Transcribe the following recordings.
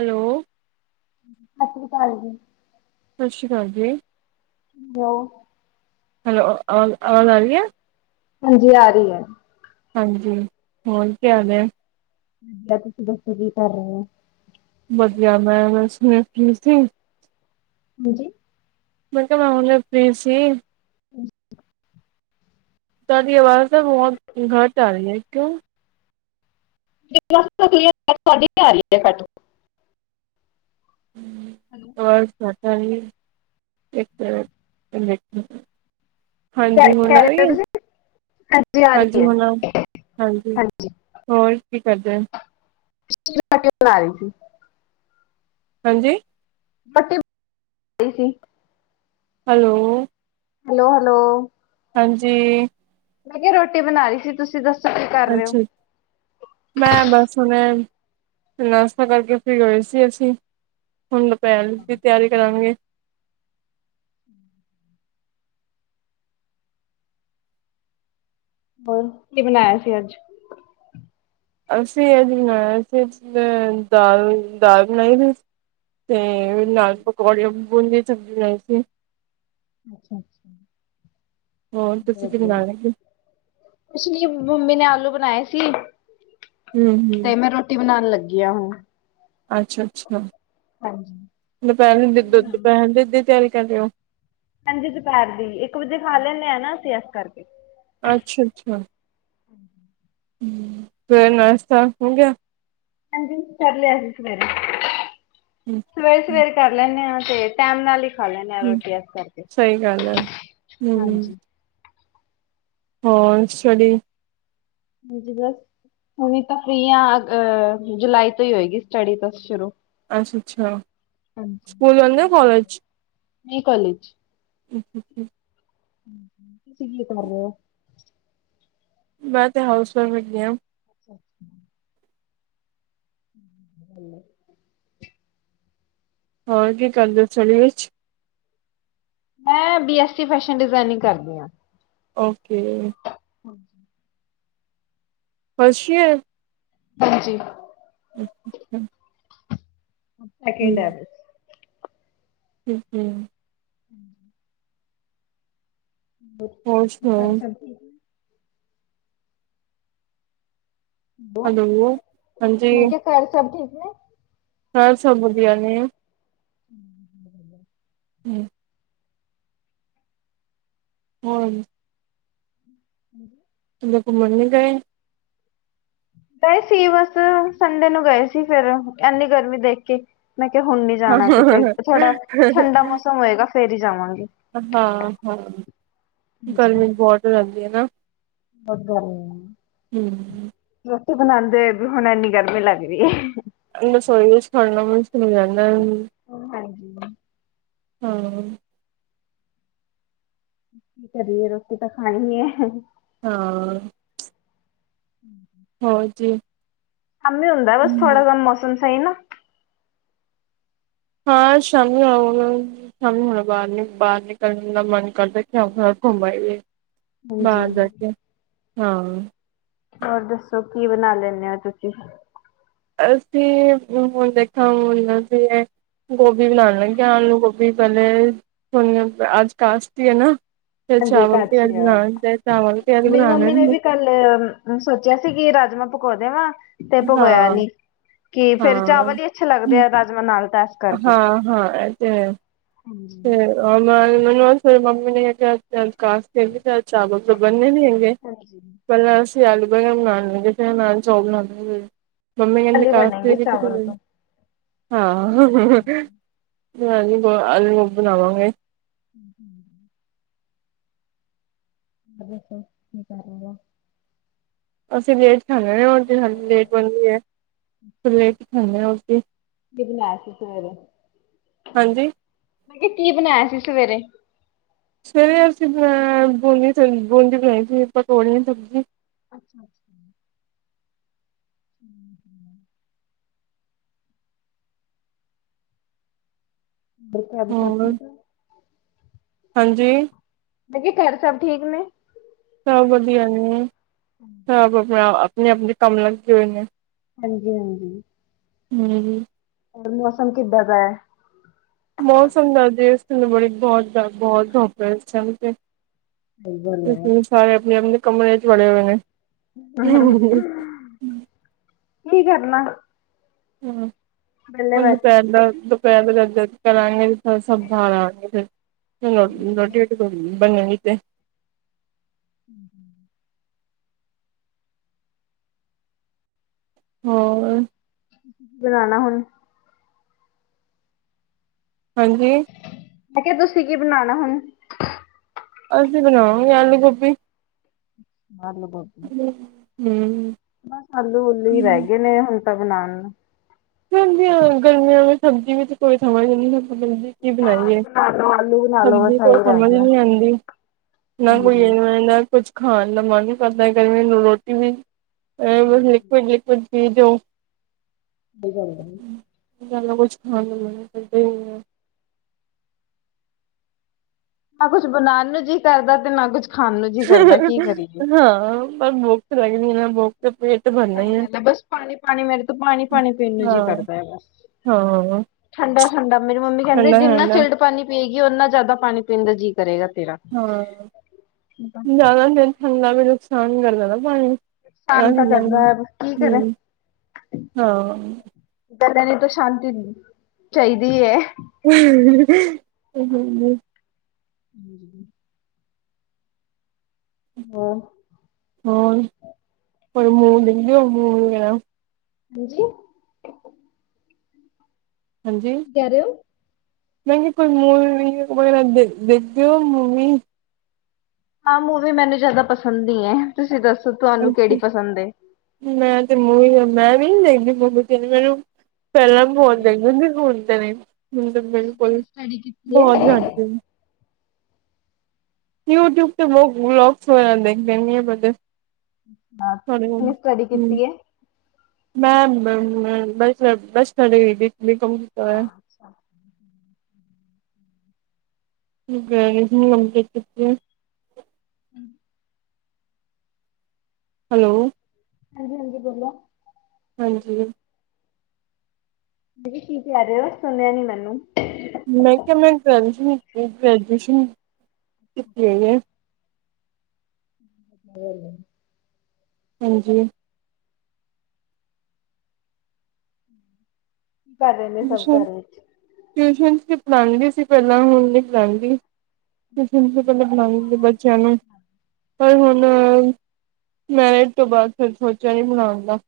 Aloe ਸਸ੍ਰੀ ਅਕਾਲ ਜੀ ਸ ਸ਼੍ਰੀ ਅਕਾਲ ਜੀ ਹੂੰ [inaudible] ਹੈਲੋ ਆਵਾਜ ਆਵਾਜ ਆ ਰੀ ਐ ਹਾਂਜੀ ਆ ਰਹੀ ਐ ਹਾਂਜੀ ਹੋਰ ਕੀ ਹਾਲ ਐ। [unintelligible] ਵਧੀਆ ਮੈਂਮ ਸ [unintelligible] ਸ ਹਾਂਜੀ [unintelligible] ਤੁਆਡੀ ਆਵਾਜ਼ ਨਾ ਬਹੁਤ ਘਟ ਆ ਰਹੀ ਐ ਕਿਉ [inaudible] ਤੁਹਾਡੀ ਆ ਰਹੀ ਐ ਘੱਟ- ਹੂੰ [inaudible] ਹੈਲੋ [inaudible] [unintelligible] ਕਹਿ ਹਾਂਜੀ ਹੁਣ ਰਹੇ ਹੋ ਆਈ ਤੁਸੀਂ ਆ ਰਹੀ ਹਾਂਜੀ ਹੈ ਹੁਣ ਹਾਂਜੀ ਹੋਰ ਕੀ ਕਰਦੇ ਐ [unintelligible] ਬਣਾ ਰਈ ਸੀ ਹਾਂਜੀ ਪੱਟੀ [unintelligible] ਸੀ ਹੈਲੋ- ਹੈਲੋ ਹੈਲੋ- ਹਾਂਜੀ- ਮੈ ਕਿਆ ਰੋਟੀ ਬਣਾ ਰਹੀ ਸੀ ਤੁਸੀ ਦੱਸੋ ਕੀ ਕਰ ਰਹੇ ਹੋ? ਅੱਛਾ [unintelligible] ਮੈ ਬਸ ਮੈ ਤੇ ਨਾਸ਼ਤਾ ਕਰਕੇ ਫਿਰ ਗਏ ਸੀ ਅਸੀ ਹੁਣ ਦੁਪਹਿਰ ਦੀ ਤਿਆਰੀ ਕਰਾਂਗੇ ਹੋਰ ਕੀ ਬਣਾਇਆ ਸੀ ਅੱਜ ਅਸੀ ਅੱਜ ਬਣਾਇਆ ਸੀ ਦਾਲ ਦਾਲ ਬਣਾਈ ਸੀ ਤੇ ਨਾਲ ਪਕੋੜੇ ਬੂੰਦੀ ਸਬਜ਼ੀ ਬਣਾਈ ਸੀ। ਅੱਛਾ ਅੱਛਾ ਹੋਰ ਤੁਸੀ ਵਧੀਆ। [inaudible] ਕੁਛ ਨੀ ਮੰਮੀ ਨੇ ਆਲੂ ਬਣਾਏ ਸੀ ਹੂੰ ਹੂੰ ਤੇ ਮੈ ਰੋ ਰੋਟੀ ਬਣਾਨ ਲੱਗੀ ਆ ਹੁਣ ਅੱਛਾ ਅੱਛਾ ਹਾਂਜੀ ਦੁਪਹਿਰ ਕੀ ਦ ਬਣਾਇਆ? ਦੁਪਹਿਰ ਦੀ ਤਿਆਰੀ ਕਰ ਰਹੇ ਓ ਹਾਂਜੀ ਦੁਪਹਿਰ ਦੀ ਇੱਕ ਵਜੇ ਖਾ ਲੈਂਣੇ ਆ ਨਾ ਅਸੀਂ ਏਸ ਕਰਕੇ। ਅੱਛਾ ਅੱਛਾ। ਹਮ। ਹਮ ਫੇਰ ਨਾਸ਼ਤਾ ਹੋ ਗਿਆ। ਹਾਂਜੀ ਕਰ ਲਿਆ ਸੀ ਸਵੇਰੇ। ਹਮ। ਸਵੇਰ ਸਵੇਰ ਕਰ ਲੈਂਦੇ ਹਾਂ ਤੇ ਟਾਈਮ ਨਾਲ ਹੀ। ਖਾ ਲੈਂਦੇ ਹਾਂ ਰੋਟੀ ਇਸ ਕਰਕੇ ਸਹੀ ਗੱਲ ਹੈ ਹੂੰ ਹਾਂਜੀ। ਹੋਰ ਸਟੱਡੀ। ਹਾਂਜੀ ਬਸ ਹੁਣ ਤਾਂ ਫਰੀ ਹਾਂ ਜੁਲਾਈ ਤੋਂ ਹੀ ਹੋਏਗੀ ਸਟੱਡੀ ਤਾਂ ਸ਼ੁਰੂ। ਅਛਾ ਅਛਾ। ਹਾਂਜੀ ਤੁਂ ਕੀ ਕਰ ਰਹੇ [unintelligible] ਮੈ ਕੋਲਜ। ਹਮ ਹਮ। [inaudible] ਤੁਸੀ ਕੀ ਕਰ ਰਹੇ ਹੋ। ਮੈ ਤਾਂ ਹਾਊਸ ਵਾਈਫ ਹੈਗੀ ਹਾ। ਅੱਛਾ ਅੱਛਾ। [inaudible] ਹਮ। [inaudible] ਹੋਰ ਕੀ ਕਰਦੇ ਹੋ ਘਰ ਵਿਚ। ਮੈਂ ਬੀ ਐਸਸੀ ਫੈਸ਼ਨ ਡਿਜ਼ਾਇਨਿਗ ਕਰਦੀ ਹਾਂ। ਓਕੇ। ਅੱਛਾ। ਹਾਂਜੀ। ਹਮ। [inaudible] [unintelligible] ਹਮ ਹਮ। ਹਾਂਜੀ। ਹੋਰ ਸਾਰੇ ਸਬ ਠੀਕ। ਹੈਲੋ ਮੈਂ ਕਿਹਾ ਘਰ ਸਭ ਠੀਕ ਹੈ। ਘਰ ਸਬ ਵਧੀਆ ਨੇ। ਹਮ। ਹਮ। ਹਮ। ਹਮ। ਕੀਤੇ ਘੁੰਮਣ ਨਹੀਂ ਗਏ। ਗਏ ਸੀ ਬਸ ਸੰਡੇ ਨੂੰ ਗਏ ਸੀ ਫੇਰ ਇਨੀ ਗਰਮੀ ਦੇਖ ਕੇ ਮੈਂ ਕਿਹਾ ਹੁਣ ਨੀ ਜਾਣਾ ਕਿਤੇ ਹਾਂ ਥੋੜਾ ਠੰਡਾ ਮੌਸਮ ਹੋਏਗਾ ਫੇਰ ਹੀ ਜਾਵਾਂਗੇ। ਹਾਂ ਹਾਂ ਗਰਮੀ ਬਹੁਤ ਲੱਗਦੀ ਹੈ ਨਾ। ਓਹ ਕਿ ਕਹਿੰਦੇ। ਹਮ। ਰੋਟੀ ਬਣਾਉਂਦੇ ਵੀ ਹੁਣ ਇੰਨੀ ਗਰਮੀ ਲੱਗ ਰਹੀ ਹੈ। ਰਸੋਈ ਵਿੱਚ ਖਾਣਾ ਬਣਾਉਣਾ ਮੁਸ਼ਕਿਲ ਹੋ ਜਾਂਦਾ। ਹਾਂਜੀ। ਹਾਂ। ਕੀ ਕਰੀਏ ਰੋਟੀ ਤਾਂ ਖਾਣੀ ਹੈ। ਹਾਂ। ਹਮ। ਹੋਰ ਜੀ। ਸ਼ਾਮੀ ਹੁੰਦਾ ਬਸ ਥੋੜਾ ਹੂੰ ਜਿਆ ਮੌਸਮ ਸਹੀ ਨਾ। ਹਾਂ ਸ਼ਾਮੀ ਆਓਗੇ। ਸਾਨੂੰ ਹੁਣ ਬਾਹਰ ਨ ਬਾਹਰ ਨਿਕਲਣ ਦਾ ਮਨ ਕਰਦਾ ਕਿਰ ਘੁੰਮਈਏ। ਹਾਂਜੀ। ਬਾਹਰ ਜਾਕੇ ਹਾਂ। ਹੋਰ ਦੱਸੋ ਕੀ ਬਣਾ ਲੈਂਣੇ ਹੋ ਤੁਸੀਂ? ਅਸੀਂ [unintelligible] ਗੋਭੀ ਬਣਾ ਲਾਂਗੀ ਲੱਗਿਆ ਆਲੂ-ਗੋਭੀ ਪਹਿਲੇ ਅੱਜ ਕਾਸਤੀ ਏ ਨਾ। ਫਿਰ ਹਾਂਜੀ ਇੱਕ ਚਾਵਲ ਪਿਆਜ ਅੱਛੀ ਯਾਰ ਬਣਾਣ ਫਿਰ ਚਾਵਲ ਪਿਆਜ ਬਣਾ ਲੈਣੀ ਆ- ਫਿਰ ਸੋਚਿਆ ਸੀ ਕਿ ਰਾਜਮਾਂ ਪੋਗ ਦੇਵਾ ਤੇ ਪਗੋਇਆ ਹਾਂ ਨੀ। ਕੀ ਫੇਰ ਚਾਵਲ ਹੀ ਅੱਛੇ ਲੱਗਦੇ ਆ ਰਾਜਮਾਂ ਨਾਲ ਤਾਂ ਕਰਕੇ ਹਾਂ-ਹਾਂ ਇਹ ਤੇ ਹੈ। ਹਾਂਜੀ ਆ ਮੈਨੂੰਰੀ ਮੰਮੀ ਨੇ ਕਿਹਾ ਅੱਜ ਕਾਸਤੀ ਹੈ ਤੇ ਅੱਜ ਚਾਵਲ ਤੋਂ ਬਣਨੇ ਵੀ ਹੈਗੇ। ਹਾਂਜੀ। ਪਹਿਲਾਂ ਅਸੀਂ ਆਲੂ-ਬੇਂਗਨ ਬਣਾਣ ਲੱਗੇ ਸੀ ਫਿਰ ਨਾਲ ਚੋਬ ਲੱਗ ਗੀ ਏ ਪਰ ਮੰਮੀ ਕਹਿੰਦੀ ਕੱਲ ਹੀ ਕਾਸਤੀ ਬਣੇਗੇ ਹੈਗੀ ਏ ਤੇ ਚਾਵਲ ਨਹੀ। ਤੋਂ ਹਾਂ ਆਲੂ-ਗੋਬੀ ਬਣਾਵਾਂਗੇ। [inaudible] ਦੱਸੋ ਕੀ ਕਰ ਰਹੇ ਹੋ। ਅਸੀਂ ਲੇਟ ਖਾਣੇ ਆ ਤੇ ਹਜ਼ੇ ਲੇਟ ਬਣਦੀ ਐ। ਲੇਟ ਖਾਂਦੇ ਹਾਂ ਰੋਟੀ ਕੀ ਬਣਾਇਆ ਸੀ ਸਵੇਰੇ ਹਾਂਜੀ? ਮੈਂ ਕਿਹਾ ਕੀ ਬਣਾਇਆ ਸੀ ਸਵੇਰੇ? ਸਵੇਰੇ ਅਸੀਂ ਬਣਾ ਬੂੰਦੀ ਬੂੰਦੀ ਬਣਾਈ ਸੀ ਪਕੌੜਿਆਂ ਦੀ ਸਬਜ਼ੀ। ਅੱਛਾ-ਅੱਛਾ। [inaudible] ਬਾਕੀ ਘਰ ਸਭ ਹੋਰ ਠੀਕ ਏ? ਹਾਂਜੀ? ਕਾਂਜੀ ਘਰ ਸਭ ਠੀਕ ਨੇ। ਸਭ ਵਧੀਆ ਨੇ ਸਭ ਆਪਣਾ ਆਪਣੇ-ਆਪਣੇ ਕੰਮ ਲੱਗੇ ਹੋਏ ਨੇ। ਹਾਂਜੀ-ਹਾਂਜੀ। ਹੂੰ। ਹੋਰ ਮੌਸਮ ਕਿੱਦਾਂ ਦਾ ਐ? ਮੌਸਮ ਦਾ ਜ ਇਸ ਤਨੂੰ ਬੜੀ ਬਹੁਤ-ਬਹੁਤ ਧੁੱਪ ਹੈ ਇਸ ਟੈਮ ਤੇ ਸਹੀ ਗੱਲ ਹੈ ਅ ਸਾਰੇ ਆਪਣੇ-ਆਪਣੇ ਕਮਰਿਆਂ ‌ਚ ਵੜੇ ਹੋਏ ਨੇ। ਹੂੰ ਕੀ ਕਰਨਾ। ਹੂੰ ਵਿਹਲੇ ਹੁਣ ਬੈਠੇ ਦੁਪਹਿਰ ਦਾ ਦੁਪਹਿਰ ਗਧਕ ਕਰਾਂਗੇ ਸਭ ਥਾਂ ਰਾਹਗੇ ਫਿਰ ਰੋਟੀ-ਰੋਟੀ ਵੀ ਬਣੇਗੀ ਤੇ ਹੂੰ-ਹੂੰ। ਹੋਰ ਬਣਾਣਾ ਹੁਣ ਹਾਂਜੀ। ਮੈ ਕਿਹਾ ਤੁਸੀਂ ਕੀ ਬਣਾਣਾ ਹੁਣ? ਅਸੀਂ ਬਣਾਵਾਂਗੇ ਆਲੂ-ਗੋਭੀ ਆਲੂ-ਗੋਬੀ। ਹੂੰ। ਬਸ ਆਲੂ ਉੱਲੂ ਹੀ ਰਹਿ ਗਏ ਨੇ ਹੁਣ ਤਾਂ ਬਣਾਣ ਨੂੰ। ਸਰਦੀਆਂ ਗਰਮੀਆਂ ਵਿੱਚ ਸਬਜ਼ੀ ਵਿੱਚ ਕੋਈ ਸਮਝ ਨਹੀਂ ਆਪਾਂ ਸਬਜ਼ੀ ਕੀ ਦਾਲ ਬਣਾਈਏ? ਬਣਾ ਲੋ ਆਲੂ ਬਣਾ ਲੋ ਸਬਜੀ ਬਸ ਕੋਈ ਇਹੀ ਰਹਿ ਸਮਝ ਗਿਆ। ਨੀ ਆਂਦੀ ਨਾ ਹਾਂਜੀ ਕੋਈ ਸਹੀ ਇਹਦਾ ਕੁੱਛ ਖਾਣ ਦਾ ਮਨ ਕਰਦਾ ਗਰਮੀ ਨੂੰ ਰੋਟੀ ਵੀ ਬ ਲਿਕ ਲਿਕੁਅਡ ਲਿਕੁਅਡ ਚੀਜ ਹੋ। ਕੀ ਚੱਲਦਾ? ਜ਼ਿਆਦਾ ਕੁੱਛ ਖਾਣ ਨੂੰ ਮਨ ਕਰਦੇ ਹਨ ਨਹੀ ਹੈ। ਨਾ ਕੁਛ ਬਣਾਉਣ ਨੂੰ ਜੀ ਕਰਦਾ ਤੇ ਨਾ ਕੁੱਛ ਖਾਣ ਨੂੰ ਜੀ ਕਰਦਾ ਕੀ ਕਰੀਏ। ਹਾਂ ਪਰ ਬੁੱਖ ਲੱਗਦੀ ਨਾ ਬੁੱਖ ਤੇ ਪੇ ਸਹੀ ਗੱਲ ਹੈ ਬਸ ਪਾਣੀ- ਪਾਣੀ ਮੇਰੇ ਤੋਂ ਪਾਣੀ- ਪਾਣੀ ਪੀਣ ਨੂੰ ਹਾਂ ਜੀ ਕਰਦਾ ਹੈ ਬਸ ਹਾਂ ਠੰਡਾ- ਠੰਡਾ ਮੇਰੀ ਮੰਮੀ ਕਹਿੰਦੇ ਠੰਡਾ ਠੰਡਾ ਜਿੰਨਾ ਚਿਲਡ ਹਾਂ ਪਾਣੀ ਪੀਏਗੀ ਉਨਾ ਜ਼ਿਆਦਾ ਪਾਣੀ ਪੀਣ ਦਾ ਜੀਅ ਕਰੇਗਾ ਤੇਰਾ ਹਾਂ। ਜ਼ਿਆਦਾ ਦਿਨ ਠੰਡਾ ਵੀ ਨੁਕਸਾਨ ਕਰਦਾ ਨਾ ਪਾਣੀ ਸ਼ਾਨ ਤਾਂ ਹੂੰ ਕਰਦਾ ਹੈ ਕੀ ਕਰੇ ਹੂੰ ਹਾਂ। ਪਹਿਲਾ ਵਿਚੋਂ ਸ਼ਾਂਤੀ ਚਾਹੀਦੀ ਹੈ। ਸਹੀ ਕਹਿੰਦੇ। [inaudible] [unintelligible] ਹੂੰ, ਕੋਈ ਮੁਵੀ ਦੇਖਦੇ ਹੁੰਦੇ ਓ। ਹਨ ਜੀ। ਹਨ ਜੀ ਮੈਂ ਕਿਹਾ ਤੁਸੀਂ ਮੂਵੀ ਵਗੈਰਾ ਦੇਖਦੇਓ ਨੀ? ਹਾਂ ਮੂਵੀ ਮੈਨੂੰ ਜ਼ਿਆਦਾ ਪਸੰਦ ਨ ਹੈ। ਤੁਸੀਂ ਦੱਸੋ ਤੁਹਾਨੂੰ ਕਿਹੜੀ ਅੱਛਾ ਪਸੰਦ ਏ। ਮੈਂ ਤੇ ਮੂਵੀ, ਮੈਂ ਵੀ ਨ ਦੇਖਦੀ ਮੂਵੀ ਤੇ ਮੈਨੂੰ ਪਹਿਲਾਂ ਬਹੁਤ ਦੇਖਦੀ ਹੁੰਦੀ ਸੀ। ਹੁਣ ਤਾਂ ਨਹੀਂ ਦੇਖਦੀ, ਤਾਂ ਬਿਲਕੁਲ ਬਹੁਤ ਘੱਟ ਯੂਟਿਊਬ ਤੇ ਵਲੋਗਸ ਵਗੈਰਾ ਦੇਖ ਲਣੀ ਹੈ। ਹਲੇ ਹਾਂ ਪਰ ਤੁਸੀਂ ਹੁਣ ਕਿਵੇਂ ਸਟੱਡੀ ਹੂੰ। ਕੀਤੀ ਹੈ? ਮੈਂ ਬਸ - ਆ ਅੱਛਾ। [unintelligible] ਹੂੰ ਹੈਲੋ। ਹਾਂਜੀ ਹਾਂਜੀ ਬੋਲੋ। ਹਾਂਜੀ। ਦੀਦੀ ਕੀ ਕਹਿ ਰਹੇ ਹੋ। ਸੁਣਿਆ ਨੀ ਮੈਨੂੰ ਮੈਂ ਕਿਹਾ ਮੈਂ ਗ੍ਰੈਜੂਏਸ਼ਨ ਕੀ- ਗ੍ਰੈਜੂਏਸ਼ਨ ਕੀਤੀ ਹੋਈ ਹੈ। ਹੈਲੋ। ਹਾਂਜੀ ਕੀ ਕਰ ਰਹੇ ਨੇ ਸਭ ਟਿਊਸ਼ਨ ਘਰ ਵਿੱਚ ਟਿਊਸ਼ਨ ਵਿਚ ਪੜਉਣਦੀ ਸੀ ਪਹਿਲਾਂ, ਹੁਣ ਨਹੀਂ ਪੜਉਣਦੀ। ਟਿਉਸ਼ਨ ਵਿਚ ਬਣਾਉਣ ਪੈਂਦੀ ਏ, ਬੱਚਿਆਂ ਨਾਲ। ਪਰ ਹੁਣ ਮੈਰਿਜ ਤੋਂ ਬਾਅਦ ਫਿਰ ਸੋਚਿਆ ਨੀ ਪੜਾਨ ਦਾ।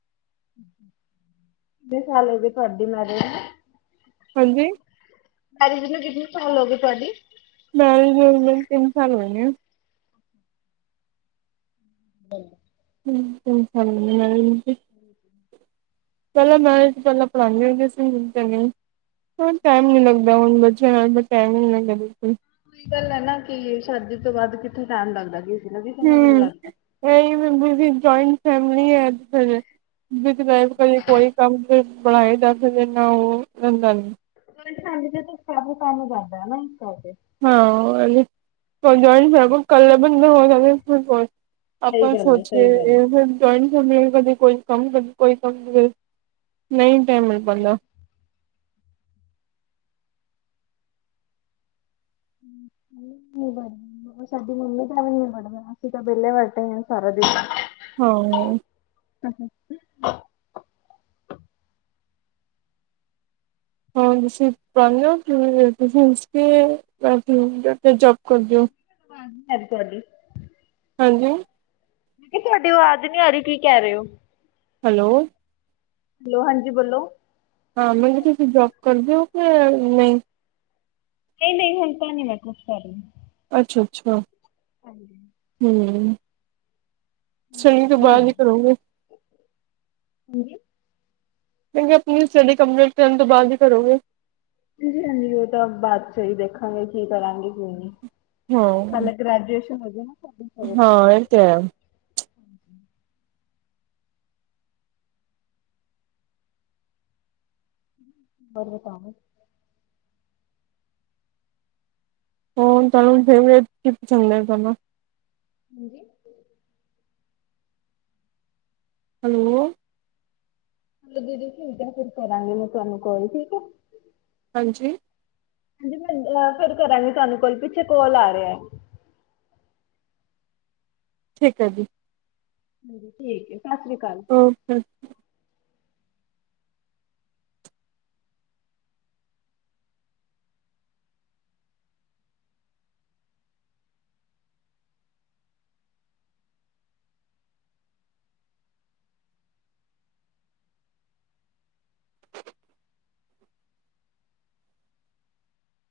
ਕਿੰਨੇ ਸਾਲ ਹੋ ਗਏ ਤੁਹਾਡੀ ਮੈਰੇਜ ਨੂੰ? ਹਾਂਜੀ। ਮੈਰਿਜ ਨੂੰ ਕਿੰਨੀ ਚੀਰ ਹੋ ਗਈ ਤੁਹਾਡੀ? ਮੈਰਿਜ ਮੇਰੀ ਨੂੰ ਤਿੰਨ ਸਾਲ ਹੋਏ ਨੇ। [inaudible] [unintelligible] [inaudible] ਪਹਿਲਾਂ ਮੈਂ ਪਹਿਲਾਂ ਪੜ੍ਹਾਂਦੀ ਹੁੰਦੀ ਸੀ। ਹੁਣ ਤੇ ਨੀ ਹੁਣ ਟਾਈਮ ਨੀ ਲੱਗਦਾ ਹੁਣ ਹੁਣ ਮੈਨੂੰ ਟਾਈਮ ਹੀ ਨਈ ਮਿਲਦਾ ਬਿਲਕੁਲ। ਓਹੀ ਤਾਂ ਗੱਲ ਹੈ ਨਾ। ਕਿ ਸ਼ਾਦੀ ਤੋਂ ਬਾਅਦ ਕਿੱਥੇ ਟਾਈਮ ਲੱਗਦਾ। ਕਿ ਹੂੰ। ਉਹੀ ਮ ਪੁੱਛ ਰਹੀ ਸੀ। ਜਇੰਟ ਫੈਮਲੀ ਹੈ, ਅੱਜ ਕੱਲ੍ਹ ਵਿੱਦ ਫੈਮਿਲੀ ਕਦੇ ਕੋਈ ਕੰਮ ਬਣਾਏ ਜਾਂਦੇ ਨਾ। ਉਹ ਰਹਦਾ ਵੈ ਵਿਦ ਫੈਮਲੀ ਤੇ। ਫੈਮਲੀ ਕੰਮ ਜ਼ਿਆਦਾ ਇਸ ਕਰਕੇ। ਹਾ। [unintelligible] ਸਹੀ ਆਪਾਂ ਗੱਲ ਹੈ ਸੋਚੀਏ ਸਹੀ ਗੱਲ ਹੈ। ਇਹ ਜਇੰਟ ਫੈਮਲੀ ਕਦੇ ਕੋਈ ਕੰਮ, ਕਦੇ ਕੋਈ ਕੰਮ, ਕਰ ਨਈ ਟਾਈਮ ਮਿਲ ਪਾਂਦਾ। ਨਹੀਂ [inaudible] ਸਾਡੀ ਮੰਮੀ ਤਾਂ ਵੀ ਨ ਵੜਨ ਦੇਂਦੇ। ਅਸੀਂ ਤਾਂ ਵਿਹਲੇ ਬੈਠਦੇ ਆ ਸਾਰਾ ਦਿਨ। ਹਾਂ। [unintelligible] [unintelligible] ਜੋਬ ਕਰਦੇ ਓ। ਹਾਂ ਸਾ ਕੋਡੀ। ਹਾਂਜੀ। ਇਹ ਤੁਹਾਡੀ ਆਵਾਜ਼ ਨੀ ਆ ਰਹੀ ਕਿ ਕਹਿ ਰਹੇ ਹੋ। ਹੈਲੋ। ਹੈਲੋ ਹਾਂਜੀ ਬੋਲੋ। ਹਾਂ ਮਤਲਬ ਤੁਸੀਂ ਜੋਬ ਕਰਦੇ ਹੋ ਕਿ ਨਹੀਂ। ਕੇ ਨਹੀ ਹਣ ਤਾਂ ਨੀ ਮੈਂ ਜੋਬ ਕਰ ਰਹੀ। ਅੱਛਾ ਅੱਛਾ। ਹਾਂਜੀ। ਹਮ ਸ਼ਨੀ ਤੋਂ ਬਾਅਦ ਹੀ ਕਰੋਗੇ। [inaudible] ਹੰਜੀ। ਤੁਸੀ ਆਪਣੀ ਸਟੱਡੀ ਕੰਪਲੀਟ ਕਰਨ ਤੋਂ ਬਾਅਦ ਕੀ ਕਰੋਗੇ। ਹਾਂਜੀ ਹਾਂਜੀ ਉਹ ਤਾਂ ਬਾਦ ਚਹੀ ਦੇਖਾਂਗੇ ਕੀ ਕਰਾਂਗੇ ਕਿ ਨਹੀਂ। ਹਮ। ਪਹਿਲੇ ਗ੍ਰੈਜੂਏਸ਼ਨ ਹੋ ਗਿਆ ਨਾ। ਸਾਡੀ ਫਿਰ ਹਾਂ ਇਹ ਤੇ ਆ। ਬੜੇ ਕੰਮ ਹਾ। ਹੋਣ ਤੁਹਾਨੂੰ ਫੇਵਰੇਟ ਕਿੱਥੋਂ ਮਿਲੇ ਗਾ ਹਨਾ। ਹਾਂਜੀ। ਹੈਲੋ। ਚਲੋ ਦੀਦੀ ਠੀਕ ਹੈ ਫਿਰ ਕਰਾਂਗੀ ਮੈਂ ਤੁਹਾਨੂੰ ਕੋਲ ਠੀਕ ਹੈ। ਹਾਂਜੀ। ਹਾਂਜੀ ਮੈਂ ਫੇਰ ਕਰਾਂਗੀ ਤੁਹਾਨੂੰ ਕੋਲ ਪਿੱਛੇ ਕੋਲ ਆ ਰਿਹਾ। ਠੀਕ ਹੈ ਜੀ। ਠੀਕਏ ਸਤਿ ਸ਼੍ਰੀ ਅਕਾਲ। ਓਕੇ।